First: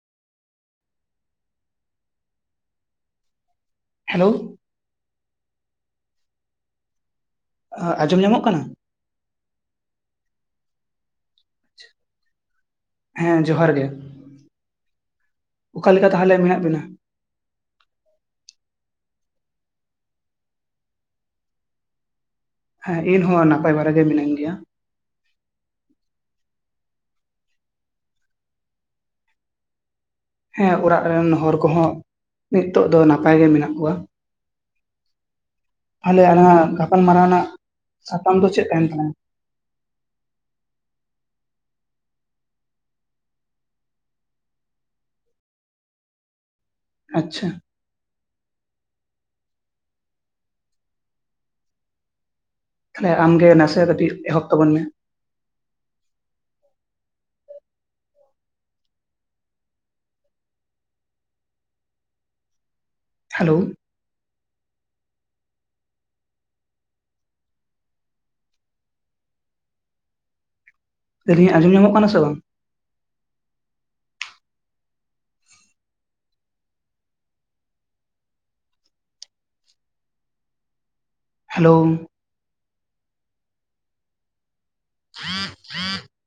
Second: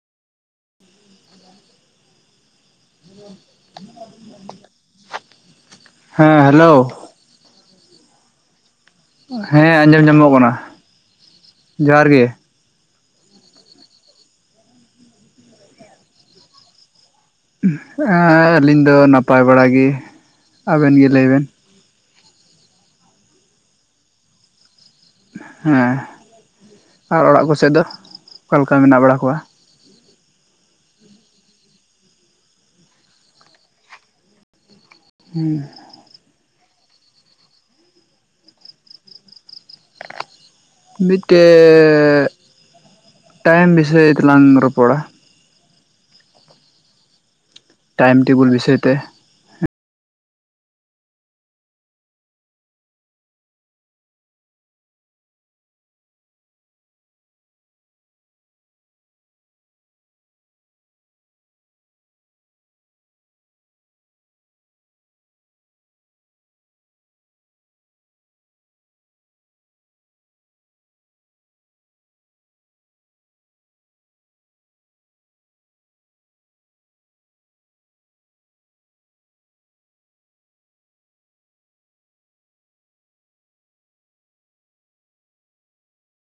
[inaudible] Hello. ᱦᱮᱸ hello. ᱟ ᱟᱸᱡᱚᱢ ᱧᱟᱢᱚᱜ ᱠᱟᱱᱟ? ᱦᱮᱸ ᱟᱸᱡᱚᱢ ᱧᱟᱢᱚᱜ ᱠᱟᱱᱟ ᱡᱚᱦᱟᱨ ᱜᱮ᱾ ᱦᱮᱸ ᱡᱚᱦᱟᱨ ᱜᱮ ᱚᱠᱟ ᱞᱮᱠᱟ ᱛᱟᱦᱚᱞᱮ ᱢᱮᱱᱟᱜ ᱵᱤᱱᱟ? ᱟᱻ ᱟᱹᱞᱤᱧ ᱫᱚ ᱱᱟᱯᱟᱭ ᱵᱟᱲᱟ ᱜᱮ᱾ ᱟᱵᱮᱱ ᱜᱮ ᱞᱟᱹᱭ ᱵᱮᱱ? ᱦᱮᱸ ᱤᱱ ᱦᱚᱸ ᱱᱟᱯᱟᱭ ᱵᱟᱨᱟ ᱜᱮ ᱢᱤᱱᱟᱹᱧ ᱜᱮᱭᱟ ᱦᱮᱸ ᱟᱨ ᱚᱲᱟᱜ ᱠᱚᱥᱮᱫ ᱫᱚ ᱚᱠᱟ ᱞᱮᱠᱟ ᱢᱮᱱᱟᱜ ᱵᱟᱲᱟ ᱠᱚᱣᱟ ᱦᱮᱸ ᱚᱲᱟᱜ ᱨᱮᱱ ᱦᱚᱨ ᱠᱚᱦᱚᱸ ᱱᱤᱛᱚᱜ ᱫᱚ ᱱᱟᱯᱟᱭ ᱜᱮ ᱢᱮᱱᱟᱜ ᱠᱚᱣᱟ ᱦᱩᱸ ᱛᱟᱦᱚᱞᱮ ᱟᱱᱟ ᱜᱟᱯᱟᱞ ᱢᱟᱨᱟᱣ ᱱᱟᱜ ᱥᱟᱛᱟᱢ ᱫᱚ ᱪᱮᱫ ᱛᱟᱦᱮᱱ ᱛᱟᱞᱟᱝᱟ ᱢᱤᱫᱴᱮᱡ ᱴᱟᱭᱤᱢ ᱵᱤᱥᱚᱭ ᱛᱮᱞᱟᱝ ᱨᱚᱯᱚᱲᱟ ᱟᱪᱪᱷᱟ ᱴᱟᱭᱤᱢ ᱴᱮᱵᱩᱞ ᱵᱤᱥᱚᱭ ᱛᱮᱼᱼ ᱛᱟᱦᱚᱞᱮ ᱟᱢ ᱜᱮ ᱱᱟᱥᱮ ᱠᱟᱹᱴᱤᱡ ᱮᱦᱚᱵ ᱛᱟᱵᱚᱱ ᱢᱮ ᱦᱮᱞᱳ ᱞᱮᱫᱟᱹᱞᱤᱧ ᱟᱸᱡᱚᱢ ᱧᱟᱢᱚᱜ ᱠᱟᱱᱟ ᱥᱮ ᱵᱟᱝ ᱦᱮᱞᱳ [inaudible]